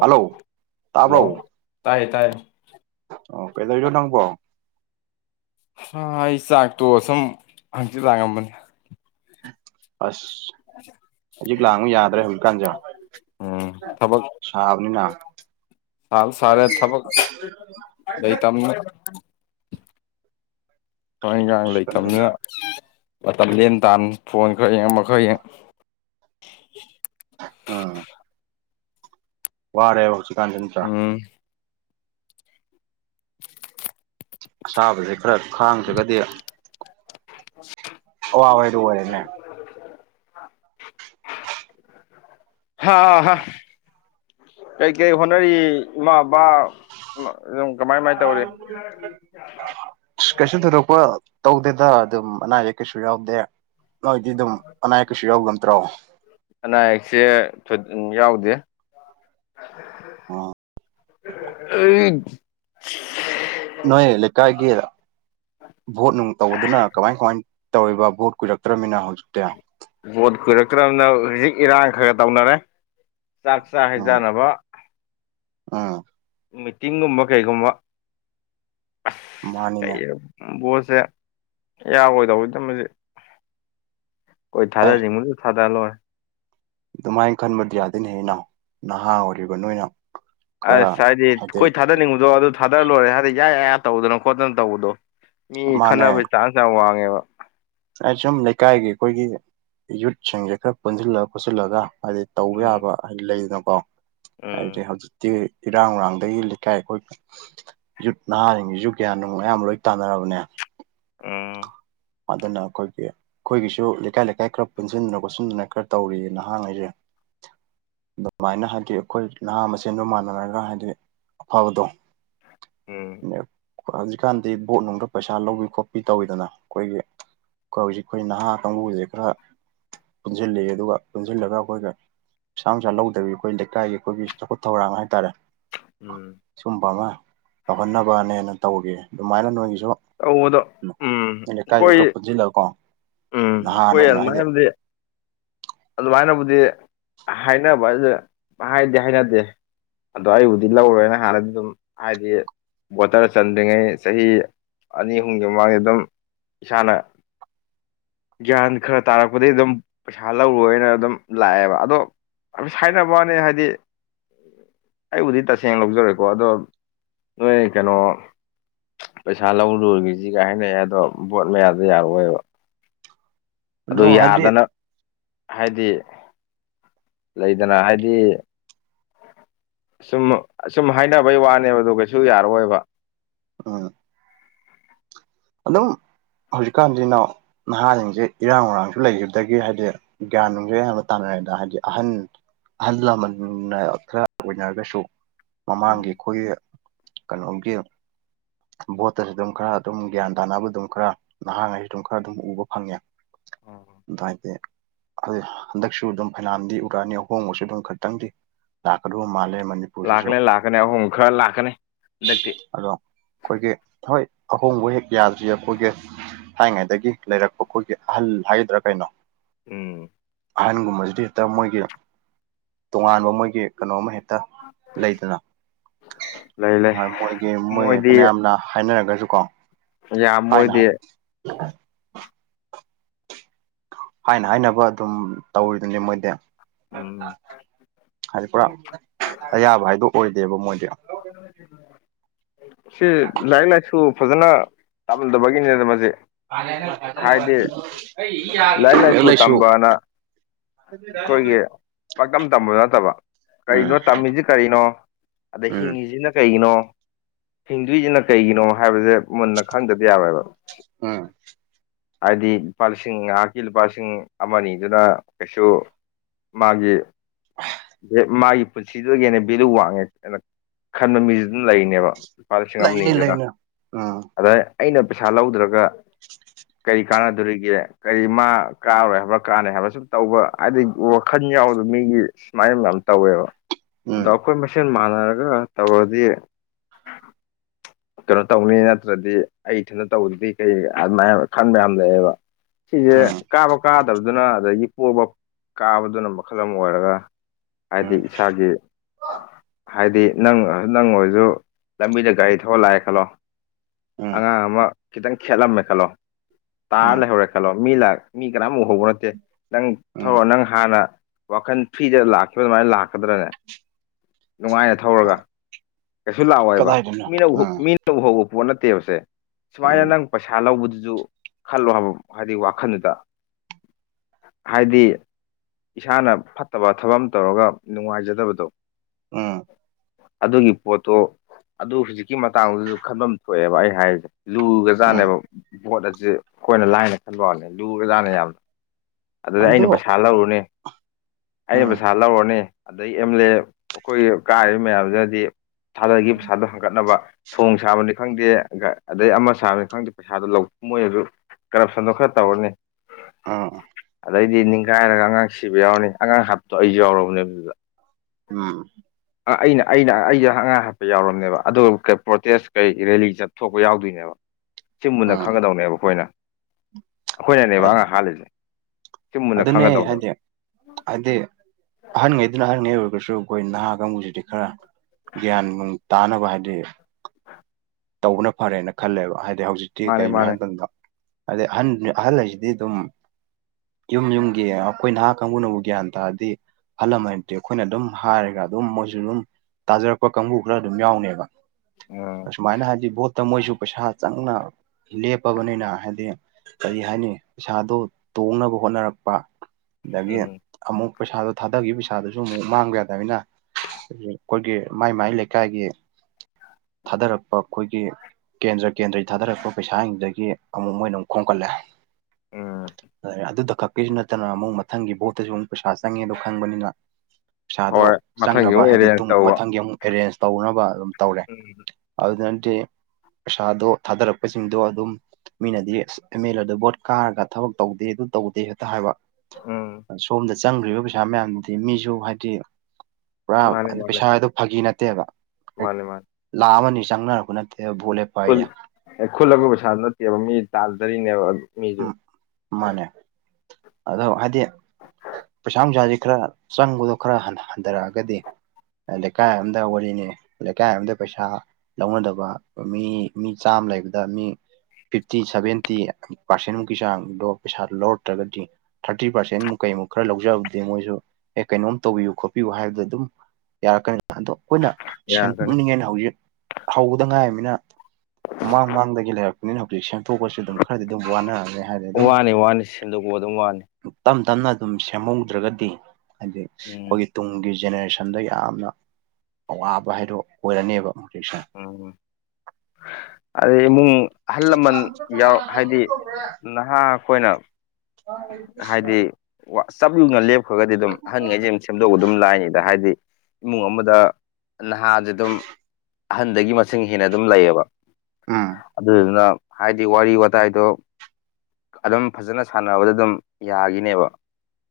hello ꯇꯥꯕ꯭ꯔꯣ hello ꯇꯥꯏꯌꯦ ꯇꯥꯏꯌꯦ ꯑꯣ ꯀꯩꯗꯩꯅꯣ ꯅꯪꯕꯣ ꯍꯥ ꯑꯩ ꯆꯥꯛꯇꯣꯛꯑ ꯁꯨꯝ ꯍꯪꯆꯤꯠ ꯂꯥꯡꯉꯝꯕꯅꯦ ꯑꯁ ꯍꯧꯖꯤꯛ ꯂꯥꯡꯕ ꯌꯥꯗ꯭ꯔꯦ ꯍꯧꯖꯤꯛꯀꯥꯟꯖꯦ ꯎꯝ ꯁꯥꯕꯅꯤꯅ ꯁꯥꯒ ꯁꯥꯔꯦ ꯊꯕꯛ ꯂꯩꯩ ꯇꯝꯅꯤꯅ ꯊꯕꯛ ꯏꯟꯈꯥꯡ ꯂꯩꯇꯝꯅꯤꯅ ꯃꯇꯝ ꯂꯦꯟ ꯇꯥꯝꯅꯤ ꯐꯣꯟ ꯈꯔ ꯌꯦꯡ ꯑꯃ ꯈꯔ ꯌꯦꯡ ꯎꯝ ꯋꯥꯔꯦꯕ ꯍꯧꯖꯤꯛꯀꯥꯟꯖꯦ ꯅꯠꯇ꯭ꯔ ꯎꯝ ꯑꯁꯥꯕꯁꯦ ꯈꯔ ꯈꯥꯡꯗ꯭ꯔꯒꯗꯤ ꯑꯋꯥꯕ ꯍꯥꯏꯗꯨ ꯑꯣꯏꯔꯦꯅꯦ ꯍꯥ ꯍꯥ ꯀꯩꯀꯩ ꯍꯣꯠꯅꯔꯤ ꯏꯃꯥ ꯕꯕꯥ ꯑꯗꯨꯝ ꯀꯃꯥꯏ ꯀꯃꯥꯏꯅ ꯇꯧꯔꯤ ꯀꯩꯁꯨ ꯊꯣꯏꯗꯣꯛꯄ ꯇꯧꯗꯦꯗ ꯑꯗꯨꯝ ꯑꯅꯥ ꯑꯌꯦꯛ ꯀꯩꯁꯨ ꯌꯥꯎꯗꯦ ꯅꯣꯏꯗꯤ ꯑꯗꯨꯝ ꯑꯅꯥ ꯑꯌꯦꯛ ꯀꯁꯨ ꯌꯥꯎꯗꯝ ꯅꯠꯇ꯭ꯔꯣ ꯑꯅꯥ ꯑꯌꯦꯛꯁꯦ ꯊꯣ ꯌꯥꯎꯗꯦ ꯑꯣ ꯑꯩ ꯅꯣꯏ ꯂꯩꯀꯥꯏꯒꯤ ꯚꯣꯠ ꯅꯨꯡ ꯇꯧꯕꯗꯨꯅ ꯀꯃꯥꯏ ꯀꯃꯥꯏꯅ ꯇꯧꯔꯤꯕ ꯚꯣꯠ ꯀꯨꯏꯔꯛꯇ꯭ꯔꯝꯃꯤꯅ ꯍꯧꯖꯤꯛꯇꯤ ꯚꯣꯠ ꯀꯨꯏꯔꯛꯇ꯭ꯔꯝꯅꯤꯅ ꯍꯧꯖꯤꯛ ꯏꯔꯥꯡ ꯈꯔ ꯈꯔ ꯇꯧꯅꯔꯦ ꯆꯥꯛ ꯆꯥ ꯎꯝ ꯍꯩꯖꯥꯅꯕ ꯎꯝ ꯃꯤꯇꯤꯡꯒꯨꯝꯕ ꯀꯩꯒꯨꯝꯕ ꯑꯁ ꯃꯥꯅꯤꯅꯦ ꯀꯩꯅꯣ ꯚꯣꯠꯁꯦ ꯌꯥꯔꯣꯏꯗꯧꯕꯗꯨꯝꯕꯖꯤ ꯈꯣꯏ ꯑꯩ ꯊꯥꯗꯅꯤꯡꯕꯗ ꯊꯥꯗ ꯂꯣꯏꯔꯦ ꯑꯗꯨꯃꯥꯏꯅ ꯈꯟꯕꯗꯤ ꯌꯥꯗꯅꯦꯍꯦ ꯏꯅꯥꯎ ꯅꯍꯥ ꯑꯣꯏꯔꯤꯕ ꯅꯣꯏꯅ ꯈꯔ ꯑꯁ ꯍꯥꯏꯗꯤ ꯑꯈꯣꯏ ꯊꯥꯗꯅꯤꯡꯕꯗꯣ ꯑꯗꯨ ꯊꯥꯗꯔ ꯂꯣꯏꯔꯦ ꯍꯥꯏꯗꯤ ꯌꯥꯌꯥꯌꯥ ꯇꯧꯗꯅ ꯈꯣꯠꯇꯅ ꯇꯧꯕꯗꯣ ꯃꯤ ꯃꯥꯅꯦ ꯈꯠꯅꯕꯩ ꯆꯥꯟꯁ ꯌꯥꯝ ꯋꯥꯡꯉꯦꯕ ꯑꯩ ꯁꯨꯝ ꯂꯩꯀꯥꯏꯒꯤ ꯑꯩꯈꯣꯏꯒꯤ ꯌꯨꯠꯁꯤꯡꯖꯦ ꯈꯔ ꯄꯨꯟꯁꯤꯜꯂ ꯈꯣꯠꯁꯤꯜꯂꯒ ꯍꯥꯏꯗꯤ ꯇꯧꯕ ꯎꯝ ꯌꯥꯕ ꯍꯥꯏꯗꯤ ꯂꯩꯗꯅꯀꯣ ꯍꯥꯏꯗꯤ ꯎꯝ ꯍꯧꯖꯤꯛ ꯇꯤ ꯏꯔꯥꯡ ꯅꯨꯡꯔꯥꯡꯗꯒꯤ ꯂꯩꯀꯥꯏ ꯑꯩꯈꯣꯏ ꯌꯨꯠ ꯅꯍꯥꯖꯤꯡꯖꯤꯖꯨ ꯒ꯭ꯌꯥꯟꯅꯨꯡ ꯑꯌꯥꯝꯕ ꯂꯣꯏ ꯇꯥꯟꯅꯔꯕꯅꯦ ꯎꯝ ꯑꯗꯨꯅ ꯑꯩꯈꯣꯏꯒꯤ ꯑꯩꯈꯣꯏꯒꯤꯁꯨ ꯂꯩꯀꯥꯏ ꯂꯩꯀꯥꯏ ꯈꯔ ꯄꯨꯟꯁꯤꯟꯗꯅ ꯈꯣꯁꯤꯟꯗꯅ ꯈꯔ ꯇꯧꯔꯤꯌꯦ ꯅꯍꯥꯉꯩꯁꯦ ꯑꯗꯨꯃꯥꯏꯅ ꯍꯥꯏꯗꯤ ꯑꯩꯈꯣꯏ ꯅꯍꯥ ꯃꯁꯦꯟꯒ ꯃꯥꯟꯅꯔꯒ ꯍꯥꯏꯗꯤ ꯑꯐꯕꯗꯣ ꯎꯝ ꯍꯧꯖꯤꯛꯀꯥꯟꯗꯤ ꯕꯣꯠꯅꯨꯡꯗ ꯄꯩꯁꯥ ꯂꯧꯕꯤ ꯈꯣꯠꯄꯤ ꯇꯧꯋꯤꯗꯅ ꯑꯩꯈꯣꯏꯒꯤ ꯑꯩꯈꯣꯢ ꯍꯧꯖꯤꯛ ꯑꯩꯈꯣꯏ ꯅꯍꯥ ꯀꯥꯡꯕꯨꯁꯦ ꯈꯔ ꯄꯨꯟꯖꯜꯂꯦꯌꯦ ꯑꯗꯨꯒ ꯄꯨꯟꯖꯜꯂꯒ ꯑꯩꯈꯣꯏꯒ ꯄꯩꯁꯥ ꯅꯨꯡꯁꯥ ꯂꯧꯗꯕꯤ ꯑꯩꯈꯣꯏ ꯂꯩꯀꯥꯏꯒꯤ ꯑꯩꯈꯣꯏꯒꯤ ꯆꯥꯎꯈꯠ ꯊꯧꯔꯥꯡ ꯍꯥꯏꯇꯥꯔꯦ ꯎꯝ ꯁꯨꯝꯕ ꯑꯃ ꯇꯧꯍꯟꯅꯕꯅꯦꯅ ꯇꯧꯒꯦ ꯑꯗꯨꯃꯥꯏꯅ ꯅꯣꯏꯒꯤꯁꯨ ꯇꯧꯕꯗꯣ ꯎꯝ ꯂꯩꯀꯥꯏꯁꯨ ꯑꯩꯈꯣꯏ ꯈꯔ ꯄꯨꯟꯁꯤꯜꯂꯒꯀꯣ ꯎꯝ ꯅꯍꯥꯟ ꯑꯩꯈꯣꯢ ꯑꯣꯏꯅ ꯑꯗꯨꯃꯥꯏ ꯍꯥꯏꯗꯤ ꯍꯥꯏꯕꯗꯤ ꯑꯗꯨꯃꯥꯏꯅꯕꯨꯗꯤ ꯍꯥꯏꯅꯕ ꯍꯥꯏꯁꯦ ꯍꯥꯏꯗꯤ ꯍꯥꯢꯅꯗꯦ ꯑꯗꯣ ꯑꯩꯕꯨꯗꯤ ꯂꯧꯔꯣꯏꯅ ꯍꯥꯟꯅꯗꯤ ꯑꯗꯨꯝ ꯍꯥꯏꯗꯤ ꯕꯣꯇꯔ ꯆꯟꯗ꯭ꯔꯤꯉꯩ ꯆꯍꯤ ꯑꯅꯤ ꯑꯍꯨꯝꯒꯤ ꯃꯃꯥꯡꯗ ꯑꯗꯨꯝ ꯏꯁꯥꯅ ꯒ꯭ꯌꯥꯟ ꯈꯔ ꯇꯥꯔꯛꯄꯗꯒꯤ ꯑꯗꯨꯝ ꯄꯩꯁꯥ ꯂꯧꯔꯣꯏꯅ ꯑꯗꯨꯝ ꯂꯥꯛꯑꯦꯕ ꯑꯗꯣ ꯍꯥꯏꯅꯕ ꯋꯥꯅꯦ ꯍꯥꯏꯗꯤ ꯑꯩꯕꯨꯗꯤ ꯇꯁꯦꯡꯅ ꯂꯧꯖꯔꯣꯢꯀꯣ ꯑꯗꯣ ꯅꯣꯏ ꯀꯩꯅꯣ ꯄꯩꯁꯥ ꯂꯧꯔꯨꯔꯣꯢꯒꯦꯁꯤꯒ ꯍꯥꯏꯅꯩꯌꯦ ꯑꯗꯣ ꯕꯣꯠ ꯃꯌꯥꯗ ꯌꯥꯔꯛꯑꯣꯏꯕ ꯑꯗꯨ ꯑꯗꯣ ꯍꯥꯏꯗꯤ ꯌꯥꯗꯅ ꯍꯥꯏꯗꯤ ꯂꯩꯗꯅ ꯍꯥꯏꯗꯤ ꯁꯨꯝ ꯁꯨꯝ ꯍꯥꯏꯅꯕꯩ ꯋꯥꯅꯦꯕꯗꯨ ꯀꯩꯁꯨ ꯌꯥꯔꯛꯑꯣꯏꯕ ꯑꯥ ꯑꯗꯨꯝ ꯍꯧꯖꯤꯛꯀꯥꯟꯁꯤꯅ ꯅꯍꯥꯁꯤꯡꯁꯦ ꯏꯔꯥꯡ ꯋꯥꯔꯥꯡꯁꯨ ꯂꯩꯈꯤꯕꯗꯒꯤ ꯍꯥꯏꯗꯤ ꯒ꯭ꯌꯥꯟ ꯅꯨꯡꯁꯦ ꯑꯌꯥꯝꯕ ꯇꯥꯅꯔꯦꯗ ꯍꯥꯏꯗꯤ ꯑꯍꯟ ꯑꯍꯜ ꯂꯃꯟꯅ ꯈꯔ ꯑꯣꯏꯅꯔꯒꯁꯨ ꯎꯝ ꯃꯃꯥꯡꯒꯤ ꯑꯩꯈꯣꯏꯒꯤ ꯀꯩꯅꯣꯝꯒꯤ ꯕꯣꯠꯇꯁꯨ ꯑꯗꯨꯝ ꯈꯔ ꯑꯗꯨꯝ ꯒ꯭ꯌꯥꯟ ꯇꯅꯕ ꯑꯗꯨꯝ ꯈꯔ ꯅꯍꯥꯉꯩꯁꯨ ꯑꯗꯨꯝ ꯈꯔ ꯑꯗꯨꯝ ꯎꯕ ꯐꯪꯉꯦ ꯑꯗꯨ ꯍꯥꯏꯗꯤ ꯑꯗꯨ ꯍꯟꯗꯛꯁꯨ ꯑꯗꯨꯝ ꯐꯩꯅꯥꯝꯗꯤ ꯎꯔꯛꯑꯅꯤ ꯑꯍꯣꯡꯕꯁꯨ ꯑꯗꯨꯝ ꯈꯤꯇꯪꯗꯤ ꯂꯥꯛꯀꯗꯕ ꯃꯥꯜꯂꯦ ꯃꯅꯤ ꯂꯥꯛꯀꯅꯤ ꯂꯥꯛꯀꯅꯤ ꯑꯍꯣꯡꯕ ꯈꯔ ꯂꯥꯛꯀꯅꯤ ꯍꯟꯗꯛꯇꯤ ꯑꯗꯣ ꯑꯩꯈꯣꯏꯒꯤ ꯍꯣꯏ ꯑꯍꯣꯡꯕ ꯍꯦꯛ ꯌꯥꯗ꯭ꯔꯤ ꯑꯩꯈꯣꯏꯒꯤ ꯊꯥꯏꯉꯩꯗꯒꯤ ꯂꯩꯔꯛꯄ ꯑꯩꯈꯣꯏꯒꯤ ꯑꯍꯜ ꯍꯥꯏꯒꯗ꯭ꯔꯥ ꯀꯩꯅꯣ ꯎꯝ ꯑꯍꯟꯒꯨꯝꯕꯁꯤꯗꯤ ꯍꯦꯛꯇ ꯃꯣꯏꯒꯤ ꯇꯣꯉꯥꯟꯕ ꯃꯣꯏꯒꯤ ꯀꯩꯅꯣꯝꯃ ꯍꯦꯛꯇ ꯂꯩꯗꯅ ꯂꯩ ꯂꯩ ꯍꯣꯏ ꯃꯣꯏꯒꯤ ꯃꯣꯏ ꯃꯣꯏꯗꯤ ꯐꯅꯌꯥꯝꯅ ꯍꯥꯏꯅꯔꯒꯁꯨ ꯀꯣ ꯌꯥꯝ ꯍꯥꯢꯅꯍꯥ ꯃꯣꯏꯗꯤ ꯍꯥꯏꯅ ꯍꯥꯏꯅꯕ ꯑꯗꯨꯝ ꯇꯧꯔꯤꯗꯨꯅꯦ ꯃꯣꯏꯗꯤ ꯎꯝ ꯍꯥꯏꯗꯤ ꯄꯨꯔꯥ ꯑꯌꯥꯕ ꯍꯥꯏꯗꯣ ꯑꯣꯏꯗꯦꯕ ꯃꯣꯏꯗꯤ ꯁꯤ ꯂꯥꯏꯔꯤꯛ ꯂꯥꯏꯁꯨ ꯐꯖꯅ ꯇꯝꯗꯕꯒꯤꯅꯦꯗ ꯃꯁꯤ ꯍꯥꯏꯗꯤ ꯂꯥꯏꯔꯤꯛ ꯂꯥꯏꯁꯨ ꯇꯝꯕꯅ ꯑꯩꯈꯣꯏꯒꯤ ꯄꯛꯇꯝ ꯇꯝꯕꯗꯨ ꯅꯠꯇꯕ ꯀꯔꯤꯅꯣ ꯎꯝ ꯇꯝꯃꯤꯁꯤ ꯀꯔꯤꯅꯣ ꯑꯗ ꯎꯝ ꯍꯤꯡꯉꯤꯁꯤꯅ ꯀꯩꯒꯤꯅꯣ ꯍꯤꯡꯗꯨꯏꯖꯤꯅ ꯀꯩꯒꯤꯅꯣ ꯍꯥꯏꯕꯁꯦ ꯃꯨꯟꯅ ꯈꯪꯗꯗꯤ ꯌꯥꯔꯣꯏꯕ ꯎꯝ ꯍꯥꯏꯗꯤ ꯂꯨꯄꯥ ꯂꯤꯁꯤꯡ ꯉꯥꯏꯍꯥꯛꯀꯤ ꯂꯨꯄꯥ ꯂꯤꯁꯤꯡ ꯑꯃꯅꯤꯗꯨꯅ ꯀꯩꯁꯨ ꯃꯥꯒꯤ ꯑꯦꯞ ꯃꯥꯏ ꯄꯨꯟꯁꯤꯗꯨꯗꯒꯤ ꯍꯦꯟꯅꯥ ꯚꯦꯂꯨ ꯋꯥꯡꯉꯦ ꯑꯅ ꯈꯟꯕ ꯃꯤꯁꯨ ꯑꯗꯨꯝ ꯂꯩꯅꯦꯕ ꯂꯨꯄꯥ ꯂꯤꯁꯤꯡ ꯂꯩꯅꯤ ꯑꯃꯅꯤꯗꯨꯅ ꯂꯩꯅꯤ ꯎꯝ ꯑꯗ ꯑꯩꯅ ꯄꯩꯁꯥ ꯂꯧꯗ꯭ꯔꯒ ꯀꯩ ꯀꯥꯟꯅꯗꯣꯔꯤꯒꯦ ꯀꯩ ꯃꯥ ꯀꯥꯔꯣꯏ ꯍꯥꯏꯕ꯭ꯔꯥ ꯀꯥꯅꯦ ꯍꯥꯏꯕ꯭ꯔꯥ ꯁꯨꯝ ꯇꯧꯕ ꯍꯥꯏꯗꯤ ꯋꯥꯈꯜ ꯌꯥꯎꯗ ꯃꯤꯒꯤ ꯁꯨꯃꯥꯏꯅ ꯃꯌꯥꯝ ꯇꯧꯋꯦꯕ ꯑꯗ ꯎꯝ ꯑꯈꯣꯏ ꯃꯁꯦꯟ ꯃꯥꯟꯅꯔꯒ ꯇꯧꯔꯗꯤ ꯀꯩꯅꯣ ꯇꯧꯅꯤ ꯅꯠꯇ꯭ꯔꯗꯤ ꯑꯩ ꯏꯊꯟꯇꯥ ꯇꯧꯕꯗꯨꯗꯤ ꯀꯩ ꯑꯗꯨꯃꯥꯏꯅ ꯈꯟꯕ ꯌꯥꯝ ꯂꯩꯌꯦꯕ ꯁꯤꯁꯦ ꯎꯝ ꯀꯥꯕ ꯀꯥꯗꯕꯗꯨꯅ ꯑꯗꯒꯤ ꯄꯣꯕ ꯀꯥꯕꯗꯨꯅ ꯃꯈꯜ ꯑꯃ ꯑꯣꯏꯔꯒ ꯍꯥꯏꯗꯤ ꯎꯝ ꯏꯁꯥꯒꯤ ꯍꯥꯏꯗꯤ ꯅꯪ ꯅꯪ ꯑꯣꯏꯔꯁꯨ ꯂꯝꯕꯤꯗ ꯒꯥꯔꯤ ꯂꯥꯛꯑꯦ ꯈꯜꯂꯣ ꯎꯝ ꯑꯉꯥꯡ ꯑꯃ ꯈꯤꯇꯪ ꯈꯦꯠꯂꯝꯃꯦ ꯈꯜꯂꯣ ꯇꯥꯔ ꯎꯝ ꯂꯩꯍꯧꯔꯦ ꯈꯜꯂꯣ ꯃꯤ ꯂꯥꯛ ꯃꯤ ꯀꯅꯥꯝ ꯎꯍꯧꯕ ꯅꯠꯇꯦ ꯅꯪ ꯎꯝ ꯊꯧꯔꯥ ꯅꯪ ꯍꯥꯟꯅ ꯋꯥꯈꯜ ꯐ꯭ꯔꯤꯗ ꯂꯥꯛꯈꯤꯕ ꯑꯗꯨꯃꯥꯏꯅ ꯂꯥꯛꯀꯗ꯭ꯔꯅꯦ ꯅꯨꯡꯉꯥꯏꯅ ꯊꯧꯔꯒ ꯀꯩꯁꯨ ꯂꯥꯛꯑꯣꯏꯕ ꯀꯗꯥꯏꯗꯅꯣ ꯎꯝ ꯃꯤꯠꯅ ꯎꯍꯧꯕ ꯄꯣꯠ ꯅꯠꯇꯦꯕꯁꯦ ꯁꯨꯃꯥꯏꯅ ꯎꯝ ꯅꯪ ꯄꯩꯁꯥ ꯂꯧꯕꯗꯨꯁꯨ ꯈꯜꯂꯣ ꯍꯥꯏꯕ ꯍꯥꯏꯗꯤ ꯋꯥꯈꯜꯗꯨꯗ ꯍꯥꯏꯗꯤ ꯏꯁꯥꯅ ꯐꯠꯇꯕ ꯊꯕꯛ ꯑꯃ ꯇꯧꯔꯒ ꯅꯨꯡꯉꯥꯏꯖꯗꯕꯗꯣ ꯎꯝ ꯑꯗꯨꯒꯤ ꯄꯣꯠꯇꯣ ꯑꯗꯨ ꯍꯨꯖꯤꯛ ꯀꯤ ꯃꯇꯥꯡꯗꯨꯗꯁꯨ ꯈꯟꯕꯝ ꯊꯣꯛꯑꯦꯕ ꯑꯩ ꯍꯥꯏꯔꯤꯁꯦ ꯎꯝ ꯂꯨꯒꯖꯥꯠꯅꯦꯕ ꯕꯣꯠ ꯑꯁꯦ ꯑꯈꯣꯏꯅ ꯂꯥꯏꯅ ꯈꯟꯕ ꯋꯥꯅꯦ ꯂꯨꯒꯔꯖꯥꯠꯅꯦ ꯌꯥꯝꯅꯥ ꯑꯗꯨꯗ ꯑꯩꯅ ꯑꯗꯣ ꯄꯩꯁꯥ ꯂꯧꯔꯨꯅꯤ ꯑꯩꯅ ꯎꯝ ꯄꯩꯁꯥ ꯂꯧꯔꯨꯔꯅꯤ ꯑꯗꯩ ꯑꯦꯝ ꯂꯦ ꯑꯈꯣꯏ ꯀꯥꯔꯤꯕ ꯃꯌꯥꯝꯁꯤꯅꯗꯤ ꯊꯥꯗꯒꯤ ꯄꯩꯁꯥꯗꯣ ꯍꯪꯒꯠꯅꯕ ꯊꯣꯡ ꯁꯥꯕꯅꯤ ꯈꯪꯗꯦ ꯑꯗꯩ ꯑꯃ ꯁꯥꯕꯅꯤ ꯈꯪꯗꯦ ꯄꯩꯁꯥꯗꯣ ꯂꯧ ꯃꯣꯏꯅꯁꯨ ꯀꯥꯔꯞꯁꯟ ꯗꯣ ꯈꯔ ꯇꯧꯔꯅꯤ ꯑꯥ ꯑꯗꯩꯗꯤ ꯅꯤꯡꯒꯥꯏꯔꯒ ꯑꯉꯥꯡ ꯁꯤꯕ ꯌꯥꯎꯔꯅꯤ ꯑꯉꯥꯡ ꯍꯥꯠꯞꯗꯣ ꯑꯩꯁꯨ ꯌꯥꯎꯔꯕꯅꯦꯕ ꯑꯗꯨꯗ ꯎꯝ ꯑꯥ ꯑꯩꯅ ꯑꯩꯅ ꯑꯩꯖꯦ ꯑꯉꯥꯡ ꯍꯥꯞꯄ ꯌꯥꯎꯔꯝꯅꯦꯕ ꯑꯗꯨ ꯄ꯭ꯔꯣꯇꯦꯁ ꯀꯩ ꯔꯦꯂꯤ ꯆꯠꯊꯣꯛꯄ ꯌꯥꯎꯗꯣꯏꯅꯦ ꯁꯤ ꯃꯨꯟꯅ ꯎꯝ ꯈꯪꯒꯗꯧꯅꯦꯕ ꯑꯈꯣꯏꯅ ꯑꯈꯣꯏꯅꯅꯦꯕ ꯑꯉꯥꯡ ꯍꯥꯠꯂꯤꯁꯦ ꯁꯤ ꯃꯨꯟꯅ ꯑꯗꯨꯅꯦ ꯈꯪꯒꯗꯧꯅꯦꯕ ꯍꯥꯏꯗꯤ ꯍꯥꯏꯗꯤ ꯑꯍꯟꯉꯩꯗꯨꯅ ꯑꯍꯟꯉꯩ ꯑꯣꯏꯒꯔꯁꯨ ꯑꯈꯣꯏ ꯅꯍꯥ ꯀꯥꯡꯒꯨꯁꯤꯗꯤ ꯈꯔ ꯒ꯭ꯌꯥꯟ ꯅꯨꯡ ꯇꯥꯅꯕ ꯍꯥꯏꯗꯤ ꯇꯧꯕꯅ ꯐꯔꯦꯅ ꯈꯜꯂꯦꯕ ꯍꯥꯏꯗꯤ ꯍꯧꯖꯤꯛꯇꯤ ꯃꯥꯅꯦ ꯀꯒꯤꯅꯣ ꯍꯥꯏ ꯃꯥꯅꯦ ꯃꯇꯝꯗ ꯑꯗꯩ ꯑꯍꯟ ꯑꯍꯜ ꯍꯥꯏꯁꯤꯗꯤ ꯑꯗꯨꯝ ꯌꯨꯝ ꯌꯨꯝꯒꯤ ꯑꯈꯣꯏ ꯅꯍꯥꯛ ꯀꯥꯡꯕꯨꯅꯕꯨ ꯒ꯭ꯌꯥꯟ ꯇꯥꯔꯗꯤ ꯑꯍꯟ ꯂꯃꯟ ꯗꯤ ꯑꯈꯣꯏꯅ ꯑꯗꯨꯝ ꯍꯥꯏꯔꯒ ꯑꯗꯨꯝ ꯃꯣꯏꯁꯨ ꯑꯗꯨꯝ ꯇꯥꯖꯔꯛꯄ ꯀꯥꯡꯕꯨ ꯈꯔ ꯑꯗꯨꯝ ꯌꯥꯎꯅꯦꯕ ꯎꯝ ꯁꯨꯃꯥꯏꯅ ꯍꯥꯏꯗꯤ ꯚꯣꯠꯇ ꯃꯣꯏꯁꯨ ꯄꯩꯁꯥ ꯆꯪꯅ ꯂꯦꯞꯄꯕꯅꯤꯅ ꯍꯥꯏꯗꯤ ꯀꯔꯤ ꯍꯥꯏꯅꯤ ꯄꯩꯁꯥꯗꯣ ꯇꯣꯡꯅꯕ ꯍꯣꯠꯅꯔꯛꯄ ꯑꯗꯒꯤ ꯎꯝ ꯑꯃꯨꯛ ꯄꯩꯁꯥꯗꯣ ꯊꯥꯗꯒꯤꯕ ꯄꯩꯁꯥꯗꯨꯁꯨ ꯑꯃꯨꯛ ꯃꯥꯡꯕ ꯌꯥꯗꯕꯅꯤꯅ ꯈꯣꯏꯒꯤ ꯃꯥꯏ ꯃꯥꯏ ꯂꯩꯀꯥꯏꯒꯤ ꯊꯥꯗꯔꯛ ꯒꯤ ꯀꯦꯟꯗ꯭ꯔ ꯀꯦꯟꯗ꯭ꯔꯒꯤ ꯊꯥꯗꯔꯛꯄ ꯄꯩꯁꯥꯁꯤꯡꯗꯒꯤ ꯑꯃꯨꯛ ꯃꯣꯏꯅ ꯑꯃꯨꯛ ꯈꯣꯝꯀꯠꯂꯦ ꯎꯝ ꯑꯗꯨꯗ ꯈꯛꯀꯤꯁꯨ ꯅꯠꯇꯅ ꯑꯃꯨꯛ ꯃꯊꯪꯒꯤ ꯕꯣꯠꯇꯁꯨ ꯑꯃꯨꯛ ꯄꯩꯁꯥ ꯆꯪꯉꯦꯗꯣ ꯈꯪꯕꯅꯤꯅ ꯄꯩꯁꯥꯗꯣ ꯍꯣꯏ ꯃꯊꯪꯒꯤ ꯆꯪꯅꯕ ꯑꯃꯨꯛ ꯍꯥꯏꯗꯤ ꯑꯦꯔꯦꯟꯖ ꯇꯨꯡ ꯇꯧꯕ ꯃꯊꯪꯒꯤ ꯑꯃꯨꯛ ꯑꯦꯔꯦꯟꯖ ꯇꯧꯅꯕ ꯑꯗꯨꯝ ꯇꯧꯔꯦ [unintelligible] ꯑꯗꯨꯗꯨꯅꯗꯤ ꯄꯩꯁꯥꯗꯣ ꯊꯥꯗꯔꯛꯄꯁꯤꯡꯗꯣ ꯑꯗꯨꯝ ꯃꯤꯅꯗꯤ ꯑꯦꯝ ꯃꯦ ꯂꯦꯗꯣ ꯚꯣꯠ ꯀꯥꯔꯒ ꯊꯕꯛ ꯇꯧꯗꯦ ꯑꯗꯨ ꯇꯧꯗꯦ ꯍꯦꯛꯇ ꯍꯥꯢꯕ ꯎꯝ ꯁꯣꯝꯗ ꯆꯪꯒꯔ꯭ꯤꯕ ꯄꯩꯁꯥ ꯃꯌꯥꯝꯗꯨꯗꯤ ꯃꯤꯁꯨ ꯍꯥꯢꯗꯤ ꯄꯨꯔꯥ ꯃꯥꯅꯦ ꯃꯥꯅꯦ ꯄꯩꯁꯥ ꯍꯥꯢꯗꯣ ꯐꯥꯒꯤ ꯅꯠꯇꯦꯕ ꯃꯥꯅꯦ ꯃꯥꯅꯦ ꯂꯥꯛ ꯑꯃꯅꯤ ꯆꯪꯅꯔꯛꯄ ꯅꯠꯇꯦ ꯚꯣꯠ ꯂꯦꯄ ꯈꯨꯜ ꯑꯦ ꯈꯨꯜꯂꯕ ꯄꯩꯁꯥꯗꯨ ꯅꯠꯇꯦꯕ ꯃꯤ ꯇꯥꯜꯖꯔꯤꯅꯦꯕ ꯃꯤꯁꯨ ꯎꯝ ꯃꯥꯅꯦ ꯑꯗꯣ ꯍꯥꯢꯗꯤ ꯄꯩꯁꯥ ꯅꯨꯡꯁꯥꯁꯦ ꯈꯔ ꯆꯪꯕꯗꯣ ꯈꯔ ꯍꯟ ꯍꯟꯊꯔꯛꯑꯒꯗꯤ ꯂꯩꯀꯥꯢ ꯑꯝꯗ ꯋꯥꯔꯤꯅꯤ ꯂꯩꯀꯥꯢ ꯑꯝꯗ ꯄꯩꯁꯥ ꯂꯧꯅꯗꯕ ꯃꯤ ꯃꯤ ꯆꯥꯝꯃ ꯂꯩꯕꯗ ꯃꯤ ꯐꯤꯐꯇꯤ ꯁꯚꯦꯟꯇꯤ ꯄꯥꯔꯁꯦꯟꯃꯨꯛꯀꯤ ꯆꯥꯡꯗꯣ ꯄꯩꯁꯥ ꯂꯧꯔꯛꯇ꯭ꯔꯒꯗꯤ ꯊꯥꯔꯇꯤ ꯄꯥꯔꯁꯦꯟꯃꯨꯛ ꯀꯩꯃꯨꯛ ꯈꯔ ꯂꯧꯖꯕꯗꯤ ꯃꯣꯢꯁꯨ ꯑꯦ ꯀꯩꯅꯣꯝ ꯇꯧꯕꯤꯌꯨ ꯈꯣꯠꯄꯤꯌꯨ ꯍꯥꯢꯕꯗ ꯑꯗꯨꯝ ꯌꯥꯔꯛꯀꯅꯤ ꯑꯗꯣ ꯈꯣꯢꯅ ꯁꯦꯝ [unintelligible] ꯌꯥꯔꯛꯀꯅꯤ ꯅꯤꯡꯉꯦꯅ ꯍꯧꯖꯤꯛ ꯍꯧꯕꯗꯩ ꯉꯥꯢꯃꯤꯅ ꯃꯥꯡ ꯃꯥꯡꯗꯒꯤ ꯂꯩꯔꯛꯄꯅꯤꯅ ꯍꯧꯖꯤꯛ ꯁꯦꯝꯇꯣꯛꯄꯁꯤ ꯑꯗꯨꯝ ꯈꯔꯗꯤ ꯋꯥꯟꯅꯔꯦ ꯍꯥꯢꯕꯩ ꯗꯨꯝ ꯋꯥꯅꯤ ꯋꯥꯅꯤ ꯁꯦꯝꯗꯣꯛꯄ ꯑꯗꯨꯝ ꯋꯥꯅꯤ ꯇꯝ ꯇꯝꯅ ꯑꯗꯨꯝ ꯁꯦꯝꯍꯧꯗ꯭ꯔꯒꯗꯤ ꯍꯥꯢꯗꯤ ꯎꯝ ꯈꯣꯢꯒꯤ ꯇꯨꯡꯒꯤ ꯖꯦꯅꯦꯔꯦꯁꯟꯗ ꯌꯥꯝꯅ ꯑꯋꯥꯕ ꯍꯥꯢꯗꯣ ꯑꯣꯢꯔꯅꯤꯕ ꯎꯝ ꯑꯗꯩ ꯏꯃꯨꯡ ꯑꯍꯜ ꯂꯃꯟ ꯌꯥꯎ ꯍꯥꯢꯗꯤ ꯅꯍꯥ ꯑꯈꯣꯢꯅ [unintelligible] ꯍꯥꯢꯗꯤ ꯋꯥ ꯆꯞ ꯌꯨꯡꯅ ꯂꯦꯞꯈ꯭ꯔꯒꯗꯤ ꯑꯗꯨꯝ ꯑꯍꯟꯒꯩꯖꯤꯡ ꯁꯦꯝꯗꯧꯕ ꯑꯗꯨꯝ ꯂꯥꯛꯅꯤꯗ ꯍꯥꯢꯗꯤ ꯏꯃꯨꯡ ꯑꯃꯗ ꯅꯍꯥꯥꯖꯦ ꯑꯗꯨꯝ ꯑꯍꯟꯗꯒꯤ ꯃꯁꯤꯡ ꯍꯦꯟꯅ ꯑꯗꯨꯝ ꯂꯩꯌꯦꯕ ꯎꯝ ꯑꯗꯨꯗꯨꯅ ꯍꯥꯢꯗꯤ ꯋꯥꯔꯤ ꯋꯥꯇꯥꯢꯗꯣ ꯑꯗꯨꯝ ꯐꯖꯅ ꯁꯥꯟꯅꯕꯗ ꯑꯗꯨꯝ ꯌꯥꯒꯤꯅꯦꯕ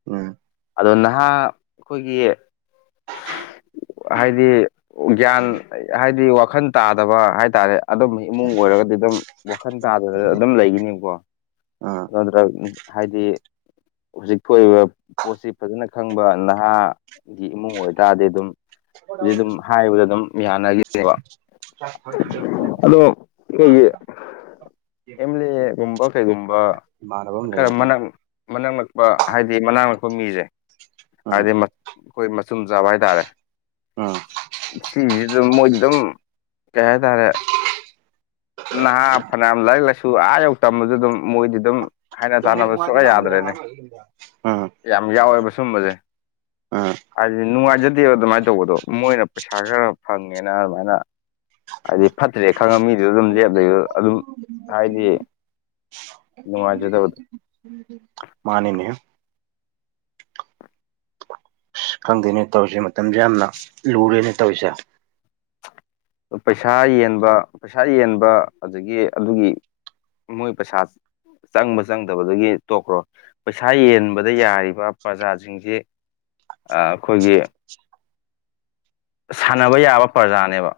ꯎꯝ ꯑꯗꯣ ꯅꯍꯥ ꯑꯩꯈꯣꯢꯒꯤ ꯍꯥꯢꯗꯤ ꯒ꯭ꯌꯥꯟ ꯍꯥꯢꯗꯤ ꯋꯥꯈꯜ ꯇꯥꯗꯕ ꯍꯥꯢꯇꯥꯔꯦ ꯑꯗꯨꯝꯕ ꯏꯃꯨꯡ ꯑꯣꯢꯔꯒꯗꯤ ꯑꯗꯨꯝ ꯋꯥꯈꯜ ꯇꯥꯗꯅ ꯑꯗꯨꯝ ꯂꯩꯒꯤꯅꯤꯕꯀꯣ ꯎꯝ ꯅꯗ꯭꯭ꯔꯒ ꯍꯥꯢꯗꯤ ꯍꯨꯖꯤꯛ ꯊꯣꯛꯏꯕ ꯄꯣꯠꯁꯤ ꯐꯖꯅ ꯈꯪꯕ ꯅꯍꯥ ꯒꯤ ꯏꯃꯨꯡ ꯑꯣꯢꯇꯥꯔꯗꯤ ꯑꯗꯨꯝ ꯍꯨꯖꯤꯛ ꯑꯗꯨꯝ ꯍꯥꯢꯕꯗ ꯑꯗꯨꯝ ꯌꯥꯅꯒꯤꯅꯤꯕ [unintelligible] ꯑꯦꯝꯂꯦ ꯒꯨꯝꯕ ꯀꯩꯒꯨꯝꯕ ꯏꯃꯥꯟꯅꯕ ꯑꯃ ꯈꯔ ꯂꯩꯕꯗꯨ ꯃꯅꯥꯛ ꯃꯅꯥꯛ ꯅꯛꯄ ꯍꯥꯢꯗꯤ ꯃꯅꯥꯛ ꯅꯛꯄ ꯃꯤꯁꯦ ꯎꯝ ꯍꯥꯢꯗꯤ ꯃ ꯑꯩꯈꯣꯢ ꯃꯆꯨꯝ ꯆꯥꯕ ꯍꯥꯢꯇꯥꯔꯦ ꯎꯝ ꯁꯤꯁꯤꯗ ꯃꯣꯢꯗꯤ ꯑꯗꯨꯝ ꯀꯩ ꯍꯥꯢꯇꯥꯔꯦ ꯅꯍꯥ ꯐꯅꯌꯥꯝ ꯂꯥꯢꯔꯤꯛ ꯂꯥꯢꯁꯨ ꯑꯥ ꯌꯧ ꯇꯝꯃꯖꯨ ꯑꯗꯨꯝ ꯃꯣꯢꯗꯤ ꯗꯨꯝ ꯑꯗꯨꯝ ꯅꯦꯠ ꯅꯨꯡꯉꯥꯏꯗꯤ [unintelligible] ꯌꯥꯝ ꯌꯥꯎꯋꯦꯕ ꯁꯨꯝꯕꯁꯦ ꯎꯝ ꯍꯥꯢꯗꯤ ꯅꯨꯡꯉꯥꯢꯖꯗꯦ ꯑꯗꯨꯃꯥꯢꯅ ꯇꯧꯕꯗꯣ ꯃꯣꯢꯅ ꯄꯩꯁꯥ ꯈꯔ ꯐꯪꯉꯦꯅ ꯑꯗꯨꯃꯥꯢꯅ ꯍꯥꯢꯗꯤ ꯐꯠꯇ꯭ꯔꯦ ꯈꯪꯉ ꯃꯤꯗꯨ ꯑꯗꯨꯝ ꯂꯦꯞ ꯂꯩꯗꯣ ꯑꯗꯨꯝ ꯍꯥꯢꯗꯤ ꯅꯨꯉꯥꯢ ꯖꯗꯕꯗꯣ [unintelligible] ꯃꯥꯅꯤꯅꯦ [unintelligible] ꯈꯪꯗꯦꯅꯦ ꯇꯧꯔꯤꯁꯦ ꯃꯇꯝꯖꯦ ꯌꯥꯝꯅ ꯂꯨꯔꯦꯅꯦ ꯇꯧꯔꯤꯁꯦ ꯄꯩꯁꯥ ꯌꯦꯟꯕ ꯄꯩꯁꯥ ꯌꯦꯟꯕ ꯑꯗꯒꯤ ꯑꯗꯨꯒꯤ ꯃꯣꯏ ꯄꯩꯁꯥ ꯆꯪꯕ ꯆꯪꯗꯕꯗꯨꯒꯤ ꯇꯣꯛꯈ꯭ꯔꯣ ꯄꯩꯁꯥ ꯌꯦꯟꯕꯗ ꯌꯥꯔꯤꯕ ꯄ꯭ꯔꯖꯥꯁꯤꯡꯖꯤ ꯑ-ꯑꯩꯈꯣꯏꯒꯤ ꯁꯥꯟꯅꯕ ꯌꯥꯕ ꯄ꯭ꯔꯖꯥꯅꯦꯕ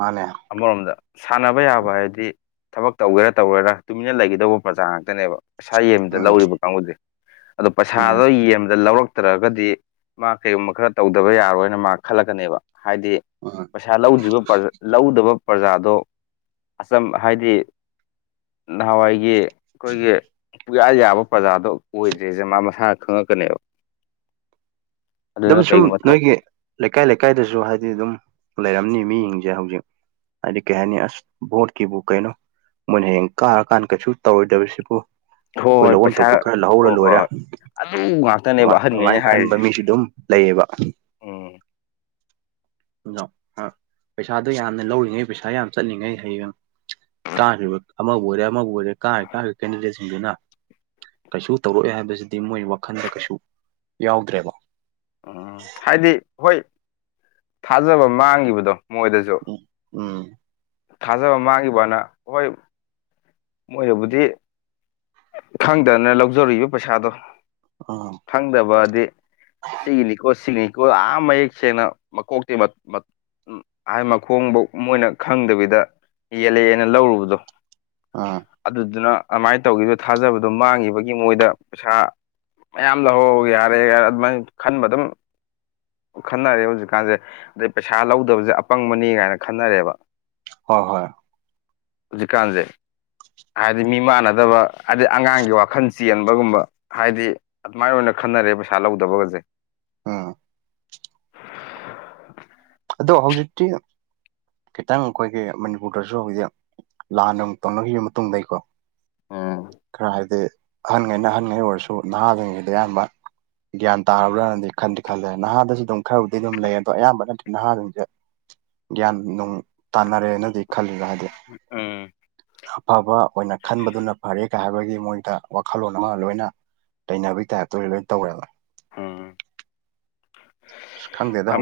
ꯃꯥꯅꯦ ꯑꯃꯔꯣꯝꯗ ꯁꯥꯟꯅꯕ ꯌꯥꯕ ꯍꯥꯏꯗꯤ ꯊꯕꯛ ꯇꯧꯒꯦꯔꯥ ꯇꯧꯔꯣꯢꯔꯥ ꯇꯨꯃꯤꯟꯅ ꯂꯩꯒꯗꯧꯕ ꯄ꯭ꯔꯖꯥ ꯉꯥꯛꯇꯅꯦꯕ ꯄꯩꯁꯥ ꯌꯦꯟꯕꯗ ꯎꯝ ꯂꯧꯔꯤꯕ ꯀꯥꯡꯕꯨꯖꯤ ꯑꯗꯣ ꯄꯩꯁꯥꯗꯣ ꯎꯝ ꯌꯦꯟꯕꯗ ꯂꯧꯔꯛ ꯇ꯭ꯔꯒꯗꯤ ꯃꯥ ꯀꯩꯒꯨꯝꯕ ꯈꯔ ꯇꯧꯗꯕ ꯌꯥꯔꯣꯏꯅ ꯃꯥ ꯈꯜꯂꯛꯀꯅꯤꯕ ꯍꯥꯏꯗꯤ [unintelligible] ꯄꯩꯁꯥ ꯂꯧꯗ꯭ꯔꯤꯕ ꯄ꯭ꯔꯖ ꯂꯧꯗꯕ ꯄ꯭ꯔꯖꯥꯗꯣ ꯑꯆꯝ ꯍꯥꯏꯗꯤ ꯅꯍꯋꯥꯏꯒꯤ ꯑꯈꯣꯏꯒꯤ ꯄꯨꯌꯥ ꯌꯥꯕ ꯄ꯭ꯔꯖꯥꯗꯣ ꯑꯣꯏꯗ꯭ꯔꯦꯁꯦ ꯃꯥ ꯃꯁꯥ ꯈꯉꯛ ꯀꯅꯦꯕ ꯑꯗꯨꯝ ꯁꯨꯝ ꯅꯣꯏꯒꯤ ꯂꯩꯀꯥꯏ ꯂꯩꯀꯥꯏꯗꯁꯨ ꯍꯥꯏꯗꯤ ꯑꯗꯨꯝ ꯂꯩꯔꯝꯅꯤ ꯃꯤꯖꯤꯡꯖꯦ ꯍꯧꯖꯤꯛ ꯍꯥꯏꯗꯤ ꯀꯩ ꯍꯥꯏꯅꯤ ꯑꯁ ꯚꯣꯠꯀꯤꯕꯨ ꯀꯩꯅꯣ ꯃꯣꯏꯅ ꯍꯌꯦꯡ ꯀꯥꯔꯀꯥꯟꯗ ꯀꯩꯁꯨ ꯇꯧꯔꯣꯏꯗꯕꯁꯤꯕꯨ ꯍꯣꯏ ꯑꯈꯣꯏ ꯍꯣꯏ ꯂꯧꯕꯝ ꯄꯩꯁꯥ ꯊꯣꯛꯄ ꯈꯔ ꯂꯧꯍꯧꯔ ꯍꯣꯏ ꯍꯣꯏ ꯂꯣꯏꯔꯦ ꯍꯣꯏ ꯑꯗꯨ [unintelligible] ꯉꯥꯛꯇꯅꯦꯕ ꯑꯍꯟꯈꯩꯅ ꯑꯗꯨꯃꯥꯏꯟ ꯈꯟꯕ ꯍꯥꯏꯔꯤꯁꯦ ꯃꯤꯁꯨ ꯑꯗꯨꯝ ꯂꯩꯌꯦꯕ ꯎꯝ ꯑꯗꯣ ꯑꯥ ꯄꯩꯁꯥꯗꯣ ꯌꯥꯝꯅ ꯂꯧꯔꯤꯉꯩ ꯄꯩꯁꯥ ꯌꯥꯝ ꯆꯠꯂꯤꯉꯩ ꯍꯌꯦꯡ ꯀꯥꯈ꯭ꯔꯤꯕ ꯑꯃꯕꯨ ꯑꯣꯏꯔꯦ ꯑꯃꯕꯨ ꯑꯣꯏꯔꯦ ꯀꯥꯔꯤꯀꯥꯟꯗ ꯀꯦꯟꯗꯤꯗꯦꯠꯁꯤꯡꯗꯨꯅ ꯀꯩꯁꯨ ꯇꯧꯔꯛꯑꯣꯢ ꯍꯥꯏꯕꯁꯤꯗꯤ ꯃꯣꯏ ꯋꯥꯈꯟꯗ ꯀꯩꯁꯨ ꯌꯥꯎꯗ꯭ꯔꯦꯕ ꯎꯝ ꯍꯥꯏꯗꯤ ꯍꯣꯏ ꯊꯥꯖꯕ ꯃꯥꯡꯒꯤꯕꯗꯣ ꯃꯣꯏꯗꯁꯨ ꯎꯝ ꯎꯝ ꯊꯥꯖꯕ ꯃꯥꯡꯒꯤꯕꯅ ꯍꯣꯏ ꯃꯣꯏꯅꯕꯨꯗꯤ ꯈꯪꯗꯅ ꯂꯧꯖꯔꯨꯢꯕ ꯄꯩꯁꯥꯗꯣ ꯑꯧ ꯈꯪꯗꯕꯗꯤ ꯁꯤꯒꯤ ꯅꯤꯀꯣ ꯁꯤꯒꯤ ꯅꯤꯀꯣ ꯑꯥ ꯌꯥꯝ ꯃꯌꯦꯛ ꯁꯦꯡꯅ ꯃꯀꯣꯛꯇꯩ [unintelligible] [unintelligible] ꯃꯈꯣꯡꯕꯧ ꯃꯣꯏꯅ ꯈꯪꯗꯕꯤꯗ ꯌꯦꯜꯂꯑꯦꯅ ꯂꯧꯔꯨꯕꯗꯣ ꯑꯥ ꯑꯗꯨꯗꯨꯅ ꯑꯃꯥꯏꯟ ꯇꯧꯈꯤꯕꯗ ꯊꯥꯖꯕꯗꯣ ꯃꯥꯡꯒꯤꯕꯒꯤ ꯃꯣꯏꯗ ꯄꯩꯁꯥ ꯃꯌꯥꯝ ꯂꯧꯍꯧ ꯌꯥꯔꯦ ꯌꯥꯔꯦ ꯑꯗꯨꯃꯥꯏꯟ ꯈꯟꯕ ꯑꯗꯨꯝ ꯈꯟꯅꯔꯦ ꯍꯧꯖꯤꯛꯀꯥꯟꯁꯦ ꯑꯗꯩ ꯄꯩꯁꯥ ꯂꯧꯗꯕꯁꯦ ꯑꯄꯪꯕꯅꯤ ꯒꯥꯏꯅ ꯈꯟꯅꯔꯦꯕ ꯍꯣꯏ ꯍꯣꯏ ꯍꯨꯖꯤꯛꯀꯥꯟꯁꯦ ꯍꯥꯏꯗꯤ ꯃꯤ ꯃꯥꯟꯅꯗꯕ ꯍꯥꯏꯗꯤ ꯑꯉꯥꯡꯒꯤ ꯋꯥꯈꯜ ꯆꯦꯟꯕꯒꯨꯝꯕ ꯍꯥꯏꯗꯤ ꯑꯗꯨꯃꯥꯏꯟ ꯑꯣꯏꯅ ꯈꯟꯅꯔꯦ ꯄꯩꯁꯥ ꯂꯧꯗꯕꯒꯁꯦ ꯎꯝ ꯑꯗꯣ ꯍꯧꯖꯤꯛꯇꯤ ꯈꯤꯇꯪ ꯑꯈꯣꯏꯒꯤ ꯃꯅꯤꯄꯨꯔꯗꯁꯨ ꯍꯧꯖꯤꯛ ꯂꯥꯟ ꯅꯨꯡ ꯇꯧꯅꯈꯤꯕ ꯃꯇꯨꯡꯗꯩꯀꯣ ꯎꯝ ꯈ꯭ꯔ ꯍꯥꯏꯗꯤ ꯑꯍꯟꯉꯩꯅ ꯑꯍꯟꯉꯩꯒꯤ ꯑꯣꯏꯔꯁꯨ ꯅꯍꯥꯒꯩꯅꯗꯤ ꯑꯌꯥꯝꯕ ꯒ꯭ꯌꯥꯟ ꯇꯥꯔꯕ꯭ꯔꯅꯗꯤ ꯈꯟꯗꯤ ꯈꯜꯂꯦ ꯅꯍꯥꯗꯁꯨ ꯑꯗꯨꯝ ꯈꯔꯕꯨꯗꯤ ꯑꯗꯨꯝ ꯂꯩ ꯑꯗꯣ ꯑꯌꯥꯝꯕꯅꯗꯤ ꯅꯍꯥꯖꯤꯡꯁꯦ ꯒ꯭ꯌꯥꯟ ꯅꯨꯡ ꯇꯥꯅꯔꯦꯅꯗꯤ ꯈꯜꯂꯦ ꯍꯥꯏꯗꯤ ꯎꯝ ꯑꯐꯕ ꯑꯣꯏꯅ ꯈꯟꯕꯗꯨꯅ ꯐꯔꯦ ꯀ ꯍꯥꯏꯕꯒꯤ ꯃꯣꯏꯗ ꯋꯥꯈꯜꯂꯣꯟ ꯑꯃ ꯂꯣꯏꯅ ꯂꯩꯅꯕꯩ ꯇꯥꯏꯞꯇ ꯑꯣꯏ ꯂꯣꯏ ꯇꯧꯋꯦꯕ ꯎꯝ ꯑꯁ ꯈꯪꯗꯦꯗ ꯍꯧ ꯌꯥꯝ